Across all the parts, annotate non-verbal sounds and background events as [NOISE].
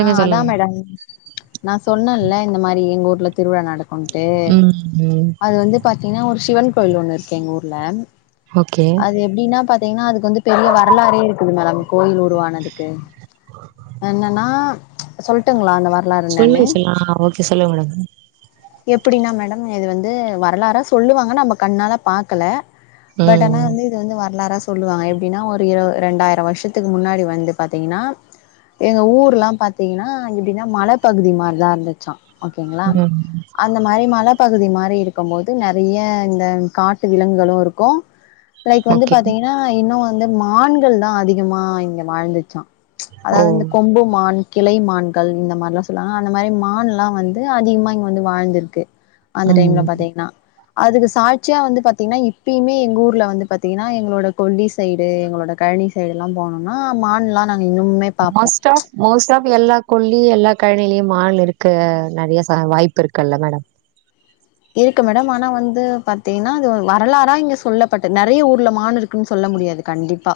ஆ அதா சொல்லுங்க மேடம் நா சொன்னேன்ல இந்த மாதிரி எங்க ஊர்ல திருவிழா நட க்குன்ட்டு ம்ம் அது வந்து பாத்தீங்கன்னா ஒரு ஷிவன் கோவில் ஒண்ணு இருக்கு எங்க ஊர்ல ஓகே அது அப்டின்னா பாத்தீங்கன்னா அதுக்கு வந்து பெரிய வரலாறே இருக்குது மேடம் கோயில் உருவானதுக்கு என்னன்னா சொல்ட்டுங்களா அந்த வரலாறு என்னனு சொல்லுங்க சொல்லு ஆ ஓகே சொல்லுங்க மேடம் எப்டின்னா மேடம் இது வந்து வரலாறா சொல்லுவாங்க நம்ம கண்ணால பாக்கல பட் ஆனா ம் வந்து இது வந்து வரலாறா சொ சொல்லுவாங்க எப்டினா ஒரு இரு ரெண்டாயிரோ வருஷத்துக்கு முன்னாடி வந்து பாத்தீங்கனா எங்க ஊர்ல்லா பாத்தீங்கன்னா எப்டின்னா மலப்பகுதி மாரிதா இருந்துச்சா ஓகேங்களா ம் அந்த மாரி மலப்பகுதி மாரி இருக்கும் போது நறைய இந்த கா ட்டு விலங்குகளும் இருக்கு லைக் வந்து ஓகே பாத்தீங்கன்னா இன்னு வந்து மான்கள் தா அதிகமா இங்க வாழ்ந்துச்சா ஓ அதாவது இந்த கொம்பு மான் கிளை மான்கள் இந்த மாரிலா சொல்லுவாங்க அந்த மாரி மான்ல்லா வந்து அதிகமா இங்க வந்து வாழ்ந்திருக்கு அந்த ம் டைம்ல பாத்தீங்கன்னா அதுக்கு சாட்சியா வந்து பாத்தீங்கன்னா இப்பியுமே எங்க ஊர்ல வந்து பாத்தீங்கன்னா எங்களோட கொல்லி சைடு எங்களோட கழனி சைடுல்லாம் போனும்னா மான்ல்லா நாங்க இன்னனுமே மஸ் டாஃப் மோஸ்ட் ஆஃப் எல்லா கொல்லிகல்லா கழனிலியும் மான் இருக்க நறைய ச வாய்ப்பு இருக்குல்ல மேடம் இருக்கு மேடம் ஆனா வந்து பாத்தீங்கன்னா அது வரலாறா இங்க சொல்லப்பட்டது நறைய ஊர்ல மானுருக் குனு சொல்ல முடியாது கண்டிப்பா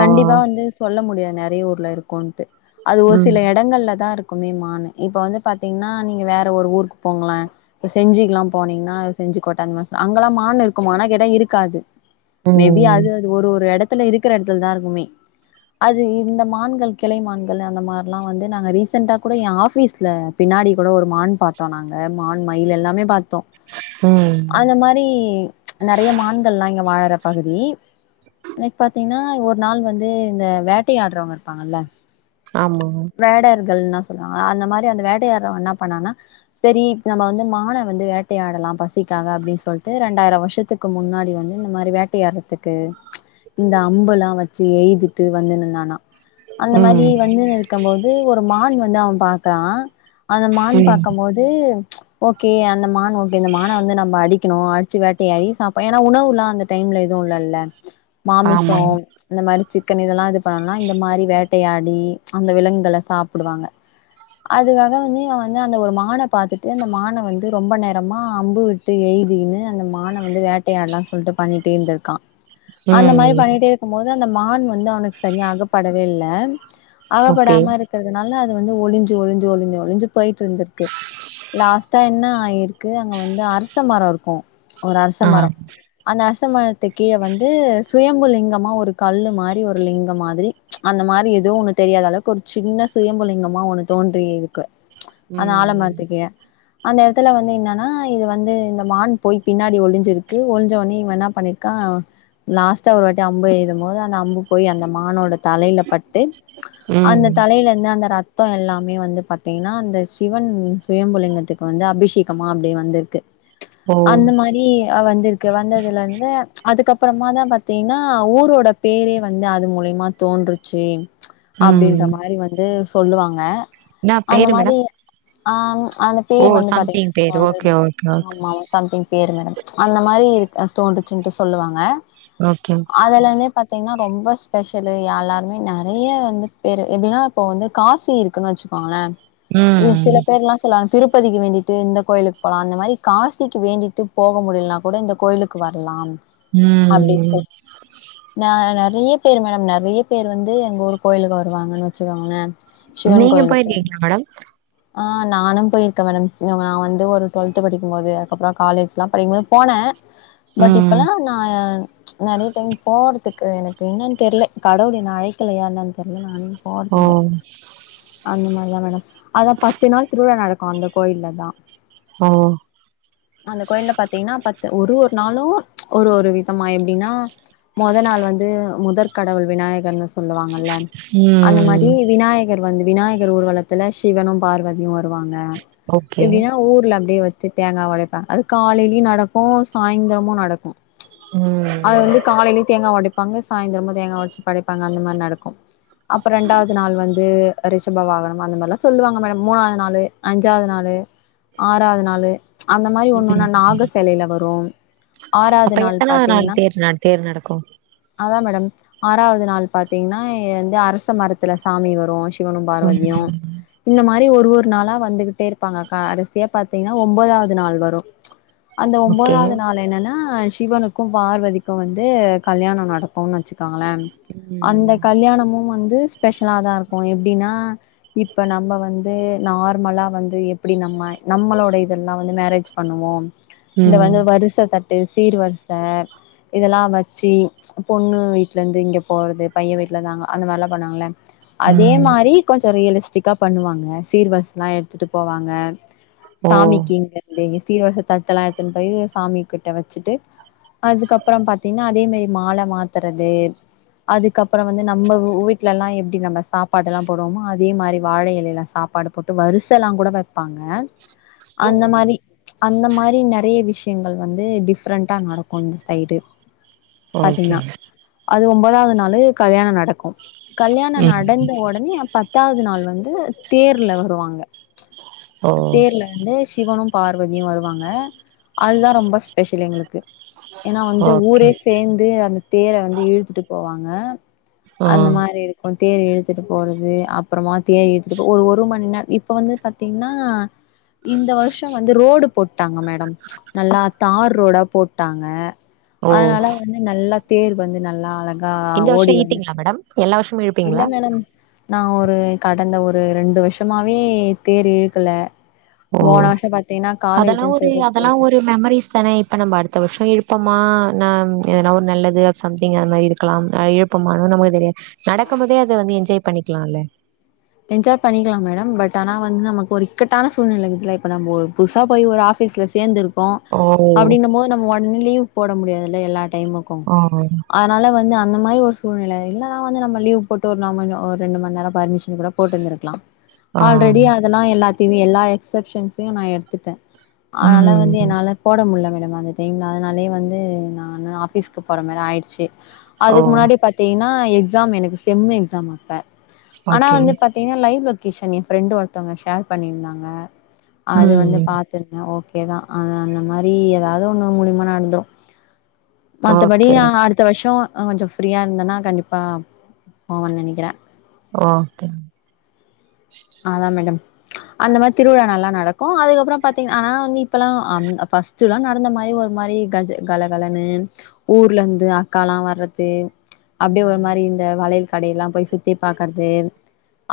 ஆ கண்டிப்பா வந்து சொல்ல முடியாது நறைய ஊர்ல இருக்குன்ட்டு அது ஒரு ம் சில இடங்கள்ல தா இரு மே மானு இப்ப வந்து பாத்தீங்கன்னா நீங்க வேற ஒரு ஊருக்கு போங்கள இப்ப செஞ்சிக்குல்லா போனீங்கன்னா செஞ்சு கோட்ட அந்த மாரி அங்கெல்லாம் மான் இருக்கு மானு கேட்டா இருக்காது மேபி ம் அது அது ஒரு ஒரு எடத்துல இருக்கிற எடத்துல தா இருக்குமே அது இந்த மான்கள் கிளை மான்கள் அந்த மாரிலா வந்து நாங்க ரீசெண்ட்டா கூட எ ஆஃபீஸ்ல பின்னாடி கூட ஒரு மான் பாத்தோ நாங்க மான் மயில் எல்லாமே ப ம் அந்த மாரி நறைய மான்கள்லா இங்க வாழற பகுதி அன்னைக்கு பாத்தீங்கன்னா ஒரு நாள் வந்து இந்த வேட்டை ஆடுறவங்க இருப்பாங்கல்ல ஆமா வேடையர்கள்னா சொல்லுவாங்க அந்த மாரி அந்த வேட்டையாடுறவ என்ன பண்ணனா செரி இப்ப நம்ம வந்து மான வந்து வேட்டையாடலா பசிக்காக அப்டின்னு சொல்ட்டு ரெண்டாயிரோ வருஷத்து க்கு முன்னாடி வந்து இந்த மாரி வேட்டையாட்றதுக்கு இந்த அம்பெல்லா வெச்சு எய்திட்டு வந்துனுந்தானா அந்த மாரி ம் வந்துனு இருக்க போது ஒரு மான் வந்து அவ பாக்றா அந்த மான் ம் பாக்கு போது ஓகே அந்த மான் ஓகே இந்த மான வந்து நம்ம அடி க்கணு அடிச்சு வேட்டையாடி சாப்போ ஏன்னா உணவுல்லா அந்த டைம்ல எதுவு இல்லல்ல ஆமா மாமிசோ இந்த மாரி சிக்கன் இதெல்லா இது பண்ணனுன்னா இந்த மாரி வேட்டையாடி அந்த விலங்குகள சாப்ட்டுவாங்க அதுக்காக வந்து அவ வந்து அந்த ஒரு மான பாத்துட்டு அந்த மான வந்து ரொம்ப நேரமா அம்பு விட் ட்டு எய்தின்னு அந்த மான வந்து வேட்டையாட்லானு சொல்ட்டு பண்ணிட்டே இருந்திருக்கா அந்த மாரி ம் பண்ணிட்டே இருக்கு போது அந்த மான் வந்து அவனுக்கு சரியா அகப்படவே இல்ல ஓகே அகப்படாம இருக்கறதுனால அது வந்து ஒளிஞ்சு ஒளிஞ்சு ஒளிஞ்சு ஒளிஞ்சு போயிட்டு இருந்திருக்கு லாஸ்டா என்ன ஆயிருக்கு அங்க வந்து அரச மரோ இருக்கு ஒரு அரச ஆ மரோ அந்த அரச மரத்து கீழ வந்து சுயம்பு லிங்கமா ஒரு கல்லு மாரி ஒரு லிங்க மாரி அந்த மாரி எதோ ஒன்னு தெரியாத அளவுக்கு ஒரு சின்ன சுயம்பு லிங்கமா ஒண்ணு தோன்றி இருக்கு அந்த ஆழ ம் மரத்து கீழ அந்த எடத்துல வந்து என்னன்னா இது வந்து இந்த மான் போய் பின்னாடி ஒளிஞ்சிருக்கு ஒளிஞ்ச ஒடனே இவ என்ன பண்ணி இருக்கா லாஸ்ட்டா ஒரு வாட்டி அம்பு எய்தும் போது அந்த அம்பு போய் அந்த மானோட தலையில பட்டு [UNINTELLIGIBLE] அந்த தலையில இருந்து அந்த ரத் த்தோ எல்லாமே வந்து பாத்தீங்கன்னா அந்த சிவன் சுயம்பு லிங்கத்துக்கு வந்து அபிஷேகமா அப்டி வந்திருக்கு ஓ அந்த மாரி வந்திருக்கு வந்ததுல இருந்து அதுக்கப்றமா தா பாத்தீங்கன்னா ஊரோட பேரே வந்து அது மூலிமா தோன்றுச்சு ம் அப்டின்ற மாரி வந்து சொல்லுவாங்க என்னா அந்த பேரு மாரி மேடம் அ அந்த ஓ போர் வந்து சம்திங் பேரு ஓகே பாத்தீங்கன்னா ஓகே [UNINTELLIGIBLE] ஓகே ஆமா சம்திங் பேரு மேடம் அந்த மாரி இது தோன்றுச்சுட்டு சொல்லுவாங்க ஓகே அதுல இருந்தே பாத்தீங்கன்னா ரொம்ப ஸ்பெஷலு எல்லாருமே நெ நெறைய வந்து பேரு எப்டின்னா இப்போ வந்து காசி இருக்குன்னு வெச்சுக்கோங்களே இது ம் சில பேர்ல்லா சொல்லுவாங்க திருப்பதிக்கு வேண்டிட்டு இந்த கோயிலுக்கு போலா அந்த மாரி காசிக்கு வேண்டிட்டு போக முடிலன்னா கூட இந்த கோயிலுக்கு வரலாம் அப்டின்னு ம் சொல்லுவாங்க நெ நெறைய பேர் மேடம் நெறைய பேர் வந்து எங்க ஊர் கோயிலுக்கு வருவாங்கன்னு வெச்சுக்கோங்களே நீங்க போயிருக்கீங்ளா மேடம் அ நானு போயிருக்கே மேடம் நா வந்து ஒரு டுவெல்த் படிக்கும்போது அதுக்கப்றோ காலேஜ் எல்லா படிக்கும் போது போனே பட் ம் இப்பெல்லா நா நெறைய டைம் போற த்துக்கு எனக்கு என்னன்னு தெரில கடவுள் என்ன அழைக்கலையா என்னன்னு தெரில நானே ஓ போறதில்ல அந்த மாரிதா மேடம் அதா பத்து நாள் திருவிழா நடக்கு அந்த கோயில்ல தா ஓ அந்த கோயில்ல பாத்தீங்கன்னா பத்து ஒரு ஒரு நாளு ஒரு ஒரு விதமா எப்டின்னா மொதல் நாள் வந்து முதற்கடவுள் விநாயகன்னு சொல்லுவாங்கல்ல அந்த மாரி ம் விநாயக கர் வந்து விநாயகர் ஊர்வலத்துல சிவனு பார்வதியு வருவாங்க ஓகே எப்டின்னா ஊர்ல அப்டியே வெச்சு தேங்கா ஒடைப்பாங்க அது காலையிலியு நடக்கு சாயந்திரமு நடக்கு அது ம் வந்து காலையிலியு தேங்கா ஒடப் ப்பாங்க சாய்ந்திரமு தேங்கா வெச்சு படைப்பாங்க அந்த மாரி நடக்கு அப்றோ ரெண்டாவது நாள் வந்து ரிஷப வாகனம் அந்த மாரி எல்லா சொல்லுவாங்க மேடம் மூணாவது நாளு அஞ்சாவது நாளு ஆறாவ்து நாளு அந்த மாரி ம் ஒன்னொன்னா நாக செலைல வரும் அப்ப எத்தனாது நாள் தேர் ந தேர் நடக்கு அதா மேடம் ஆறாவ்து நாள் பாத்தீங்ன்னா வந்து அரச மரத்துல சாமி வரு சிவனு பார்வதியு ம் இந்த மாரி ஒரு ஒரு நாளா வந்துகிட்டே இருப்பாங்க கடைசியா பாத்திங்ன்னா ஒம்பதாவ்து நாள் வரு அந்த ஓகே ஒம்பதாவ்து நாள் என்னன்னா சிவனு க்கு பார்வதிக்கு வந்து கல்யாணோ நடக்குன் வெச்சுக்காங்களே அந்த ம் கல்யாணமும் வந்து ஸ்பெஷல தா இருக்கு எப்டின்னா இப்ப நம்ம வந்து நார்மலா வந்து எப்டி நம்ம நம்மளோட இதெல்லா வந்து மேரேஜ் பண்ணுவோ இந்த ம் வந்து வரிச தட்டு சீர்வர்ச இதெல்லா வச்சி பொண்ணு வீட்லருந்து இங்கே போறது பைய்யே வீட்ல தாங்க அந்த மாரிலா பண்ணுவாங்கல்ல அதே ம் மாரி கொஞ்சோ ரியலஸ் டிக்கா பண்ணுவாங்க சீர்வர்சல்லா எடுத்துட்டு போவாங்க ஓ சாமிக்கிங்க இது சீர் வர்ச தட்டெல்லா எடுத்துன் போய் சாமிகிட்ட வெச்சிட்டு அதுக்கப்றோ பாத்தீன்னா அதே மாரி மால மாத்தறது அதுக்கப்றோ வந்து நம்ம வு வீட்ல எல்லா எப்டி நம்ம சாப்பாடெல்லா போடுவோமோ அதே மாரி வாழ எலைல சாப்பாடு போட்டு வருசெல்லா கூட வெப்பாங்க ஓ அந்த மாரி அந்த மாரி நெறைய விஷ்யங்கள் வந்து டிஃப்ரெண்டா நடக்கு இந்த சைடு ஓகே பாத்தீங்ன்னா அது ஒம்பதாவ்து நாளு கல்யாண நட க்கு கல்யாண ம் நடந்த ஒடனே பத்தாவது நாள் வந்து தேர்ல வருவாங்க ஓ தேர்ல வந்து சிவனு பார்வதியு வருவாங்க அதுதா ரொம்ப ஸ்பெஷல் எங்ளுக்கு ஏனா வந்து ஓகே ஊரே சேந்து அந்த தேர வந்து இழுத்துட்டு போவாங்க ஆ அந்த மாரி இருக்கு தேர் இழுத்துட்டு போறது அப்புறமா தே இழுத்துட்டு போ ஒரு ஒரு மணி நேர் இப்ப வந்து பாத்தீங்ன்னா இந்த வர்ஷ் ஷோ வந்து ரோடு போட்டாங்க மேடம் நல்லா தார் ரோடா போட்டாங்க ஓ அதனால வந்து நல்லா தேரு வந்து நல்லா அழ கா இந்த வருஷோ ஓடி வந்து இழுத்தீங்களா மேடம் எல்லா வருஷமு இல்ல இழுப்பீங்களா மேடம் நா ஒரு கடந்த ஒரு ரெண்டு வர்ஷமாவே தேர் இழுக்கல ஓ போன வருஷோ பாத்தீங்கன்னா அதெல்லா காலேஜ்ன்னு ஒரு சொல்ட்டு அதெல்லா போயிட்டே ஒரு மெமரிஸ் தானே இப்ப நம்ப அடுத்த வர்ஷோ இழுப்போமா நா எதனா ஒரு நல்லது சம்திங்கு அது மாரி இருக்கலாம் அ எப் இப்போமானு நம்மளுக் தெரியாத் நடக்கும் போதே அத வந்து என்ஜாய் பண்ணிக்லால என்ஜாய் பண்ணிக்கலா மேடம் பட் ஆனா வந் நமக்கொரு இக்கட்டான சூழ்நிலைக்கு இல இப்ப நம்ப ஒரு புதுசா போய் ஒரு ஆ ஃபீஸ்ல சேந்துருப்போ ஓ அப்டினுமோது நம்ம ஒட்னே லீவு போட முடியாதுல்ல எல்லா டைமு ஆ அ அதனான வந்து அந்த மாரி ஒரு சூழ்நில இல்லனா வந்து நம்ப லீவ் போட்டு ஒரு நம்ம அ ஒர் ரெண்டு மண் நேரோ பர்மிஷன் கூடோ போட்டுருந்திருக்லா ஆ ஆல்ரெடி அதெல்லா எல்லாத்தியு எல்லா எக்ஸப்ஷன்ஸையு நான் எடுத்துட்டே ஆனால வந்து ம் என்னால போட முட்ல மேடம் அது தெங் அதனாலே வந்து நா என்னோட ஆஃபீஸ்கு போற மாரி ஆயிச்சு ஓ அதுக்கு முன்னாடி பாத் தீங்னா எக்ஸாம் எனக்கு செம் எக்ஸாம் அப்ப ஆனா ஓகே வந்து பாத் திங்னா லைவ் லொகேஷன் ஏ ஃப்ரெண்டு ஒருத்தவுங்க ஷேர் பண்ணிருந்தாங்க அது வந்து ம் பாத்துருக்கே ஓக் கே தா அது அந்த மாதிரி எதாவ்து ஒன்னு மூலியமா நடந்துரூ மத்தபடி ஓகே நா அடுத் த்த வருஷோ கொஞ்சோ ஃப்ரீயா இருந்தேனா கண்டிப்பா போவே நெனைக்கிறே ஓகே அதா மேடம் அந்த மாரி திருவிழா நல்லா நடக்கூ அதுக்கப்றோ பாத்தீங் ஆனா வந்து இப்பல்லா அந் அப்பஸ் சுலா நடந்த மாரி ஒரு மாரி கஜ் கல கலனு ஊர்லந்து அக்காலா வர்றது அப்டியே ஒரு ம் மாரி இந்த வளையல் கடையெல்லா போய் சுத்தி பாக்குறது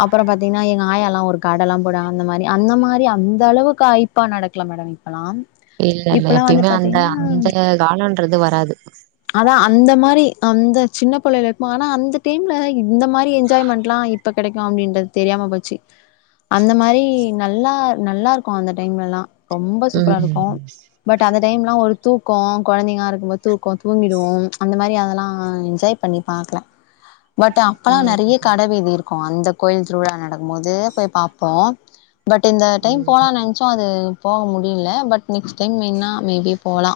அப்றோ பாத்தீங்னா எங்க ஆயாலா ஒரு கடையெல்லா போடுவாங்க அந்த மாரி அந்த மாரி அந்த அளவுக்கா இப்ப நடக்கல மேடம் இப்பலா இல்ல இல்ல எப்பயுமே அந்த அந்த காலன்றது வராது அதான் அந்த மாரி அந்த சின்ன பிள்ளைையில இருக்கும ஆனா அந்த டைம்ல இந்த மாரி என்ஜாய்மெண்ட்லாம் இ இப்ப கிடைக்கும் அப்டின்றது தெரியாம போச்சு அந்த மாரி நல்லா நல்லா இருக்கும் அந்த டைம்லல்லாம் ரொம்ப ம் சூப்பரா இருக்கும் பட் அந்த டைம்லாம் ஒரு தூக்கம் குழந்தைங்களா இருக்கும் போது தூக்கம் தூங்கிடுவோம் அந்த மாரி அதெல்லாம் என்ஜாய் பண்ணி பாக்கலா பட் அப்பெல்லா ம் நறைய கட வீதி இருக்கும் அந்த கோயில் திருவிழா நடக்கும் போது போய் பாப்போம் பட் இந்த டைம் ம் போனா நெ னச்ச அது போக முடியல பட் நெக்ஸ்ட் டைம் வேணா மேபி போலா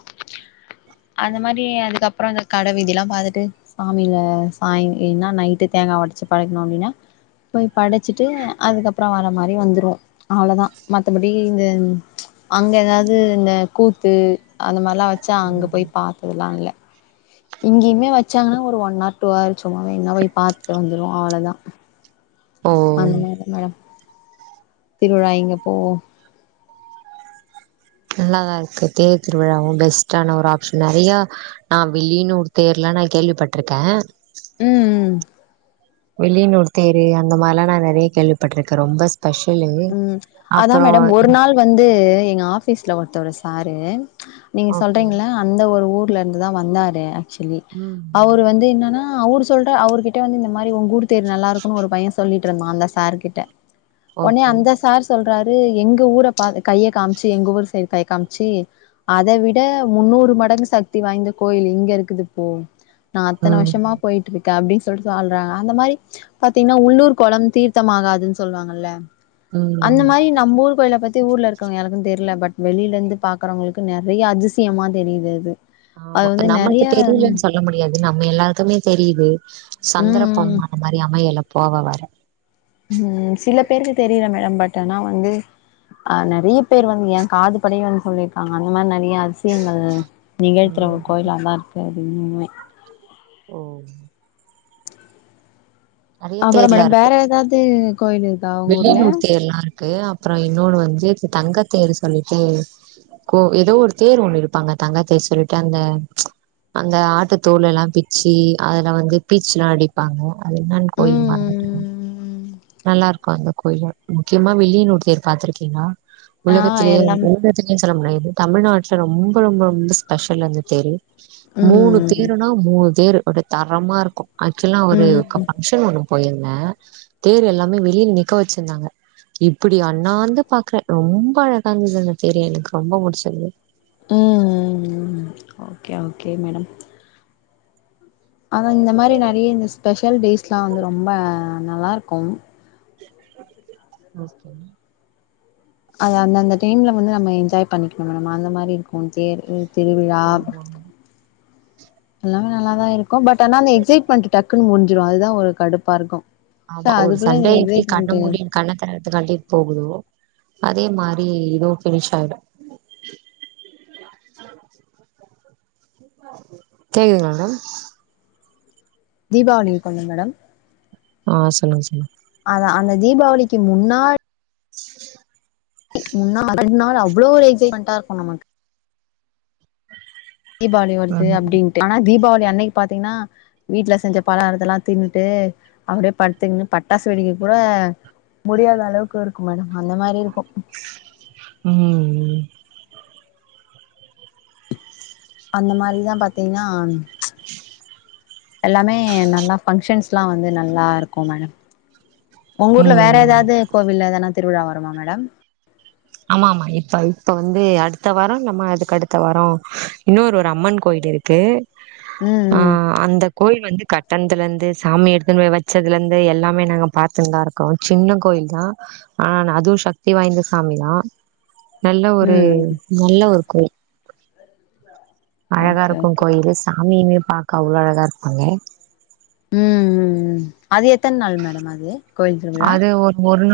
அந்த மாரி அதுக்கப்பறோ கடை வீதில்லா பாத்துட்டு சாமில சாயம் ஏனா நைட்டு தேங்கா உடச்சு பழகணோம் அப்டின்னா போய் படச்சிட்டு அதுக்கப்பறோ வர மாரி வந்துருவோம் அவ்ளோதா மத்தபடி இந்த அங்க ஏதாது இந்த கூத்து அந்த மாரிலா வச்சா அங்க ம் போய் பாத்ததுல்லா இல்ல இங்கேயுமே வச்சாங்கன்னா ஒரு ஒன் ஆர் டூ ஆர் சும்மாவே என்னா போய் பார்த்தட்டு வந்துருவோம் அவ்ளோதா ஓ அந்த மாரி மேடம் திருவிழா இங்க போவோம் நல்லாதான் இருக்கு தேர் திருவிழாவும் பெஸ்டான ஒரு ஆப்ஷன் நறையா நான் வில்லியனூர் தேர்லாம் நான் கேள்விப்பட்டிருக்கேன் ம் ம் வில்லியனூர் தேரு அந்த மாரிலாம் நான் நறைய கேள்விப்பட்டிருக்கேன் ரொம்ப ஸ்பெஷலு ம் அதா அப்பறோ மேடம் ஒரு நாள் வந்து எங்க ஆபீஸ்ல ஒருத்தவரு சாரு நீங்க ஓகே சொல்றீங்கள அந்த ஒரு ஊர்ல இருந்துதான் வந்தாரு ஆக்சுவலி ம் அவர் வந்து என்னன்னா ஆ அவுர் சொல்ற அவருர்கிட்ட வந்து இந்த மாரி உங்க ஊர் தேர் நல்லா இருக்கும்ன்னு ஒரு பையன் சொல்லிட்டு இருந்தான் அந்த சார்கிட்ட ஒனே ஓகே அந்த சார் சொல்றாரு எங்க ஊர பா கைய காம்ச்சி எங்க ஊர் சைடு கைய காம்ச்சி அத விட முன்னூறு மடங்கு சக்தி வாய்ந்த கோயில் இங்க இருக்குதுப்போ நா அத்தன ம் வருஷமா போயிட்டுருக்கே அப்டி சொல்ட்டு ஆள்றாங்க அந்த மாரி பாத்தீங்ன்னா உள்ளூர் கொளம் தீர்த்தம் ஆகாதுன்னு சொல்லுவாங்கல்ல அந்த ம் மாரி நம் ஊர் கோயில பத்தி ஊர்ல இருக் காங்க யாருக்கு தெர்ல பட் வெளில இருந்து பாக்குறவங்களுக்கு நெறையா அதிசயமா தெரியுது அது ஆமா அது மேரி நமக்கு நறையா தெரியலன்னு சொல்ல முடியாது நம்ம எல்லாருக்குமே தெரியுது சந்தர்ப்பம் ம் அந்த மாரி அமையல போவ வர ம் சில பேருக்கு தெரியல மேடம் பட் ஆனா வந்து ஆ நறையா பேர் வந்து ஏ காது படயே வந்து சொல்லிருக்காங்க அந்த மாரி நறையா அ திசியங்கள் நிகழ்த்துற ஒரு ம் கோயிலா தா இருக்கு அது இன்னுமே ஓ நெறைய அப்பறம் மேடம் வேற ஏதாது கோயில் இரு வில்லியனூர் தேர்ல்லா இருக்கு அப்புற இன்னொன்னு வந்து தங்கத்தேர் சொல்லிட்டு கோ ஏதோ ஒரு தேர் ஒண்ணு இழுப்பாங்க தங்கத்தேர் சொல்லிட்டு அந்த அங்க ஆட்டுத்தோள் எல்லா பிச்சி அதுல வந்து பீச்சில்லா அடிப்பாங்க அது என்னானு கோயில் மறந்துட் ம்ம் நல்லா இருக்கு அந்த கோயில்ல முக்கியமா வில்லியனூர் தேர் பாத்துருக்கீங்களா ஆ உலகத்திலேயே [UNINTELLIGIBLE] எல்லாம் [UNINTELLIGIBLE] இது தமிழ்நாட்டுல ரொம்ப ரொம்ப ரொம்ப ஸ்பெஷல் அந்த தேரு மூணு ம் தேருனா மூணு தேரு ஒரே தரமா இருக்கும் ஆக்சுவல்லா ஒரு க ம் ஃபங்ஸ் ஷன் ஒன்னு போயிருந்த தேர் எல்லாமே வெளிய நிக்க வச்சிருந்தாங்க இப்டி அண்ணாந்து பாக்குற ரொம்ப அழகாந்தது அந்த தேரு எனக்கு ரொம்ப புடிச்சிருந்தது ம் ம் ம் ஓகே ஓகே மேடம் அதா இந்த மாரி நறைய இந்த ஸ்பெஷல் டேஸ்லாம் வந்து ரொம்ப நல்லா இருக்கும் ஓகே அது அந்தந்த டைம்ல வந்து நம்ம என்ஜாய் பண்ணிக்கணும் மேடம் அந்த மாரி இருக்கும் தேரு திருவிழா ஆமா எல்லாமே நல்லாதா இருக்கும் பட் ஆனா அந்த எக்ஸைட்மெண்ட் டக்குன்னு முடிஞ்சுரு அதுதா ஒரு கடுப்பா இருக்கோ ச ஆமா ஒரு அதுக்குள்ள எங்க சண்டே எப்டி கண்ண எக்ஸைட்மென்டு மூடி கண்ண [UNINTELLIGIBLE] போகுதுவோ அதே மாரி இதுவு ஃப்னிஷ் ஆய்டு கேக்குதுங்களா மேடம் தீபாவளிய கொண்டன் மேடம் ஆ சொல்லுங்க சொல்லுங்க அதா அந்த தீபாவளிக்கி முன்னாடி கி முன்னா முன்னால அவ்ளோ ஒரு எக்சைட்மெண்டா இருக்கு நமக் தீபாவளி வருது அப்டின்ட்டு ஆனா தீபாவளி அன்னைக்கு பாத்தீங்கன்னா வீட்ல செஞ்ச பலகாரத்த எல்லா தின்னுட்டு அப்டியே படுத்துக்குன் பட்டாசு வெடிக்க கூட முடியாத அளவுக்கு இருக்கு மேடம் அந்த மாரி இருக்கு ம் அந்த மாரிதா பாத்தீங்ன்னா எல்லாமே நல்லா ஃபங்க்ஷன்ஸ்லா வந்து நல்லா இருக்கு மேடம் உங்கூர்ல வேற ம் எதாவ்து கோவில் எதனா திருவிழா வருமா மேடம் ஆமாமா இப்ப இப்ப வந்து அடுத்த வார இல்லாம அதுக்கு அடுத்த வாரோ இன்னொரு ஒரு அம்மன் கோயில் இருக்கு ம் ஆ ம் அந்த கோயில் வந்து கட்டணதுல இருந்து சாமி எடுத்துன்னு போய் வச்சதுல இருந்து எல்லாமே நாங்க பாத்துனுதா இருக் கு சின்ன கோயில் தா ஆனா அதுவு சக்தி வாய்ந்த சாமி தா நல்ல ஒரு ம் ம் நல்ல ஒரு கோயில் அழகா ஓகே இருக்கு ஓகே கோயிலு சாமியிமே பாக்க அவ்ளோ அழகா இருப்பாங்க ம் ம் ம் அது எத்தன நாள் மேடம் அது கோயில் திருவிழா அது ஒரு ஒரு நா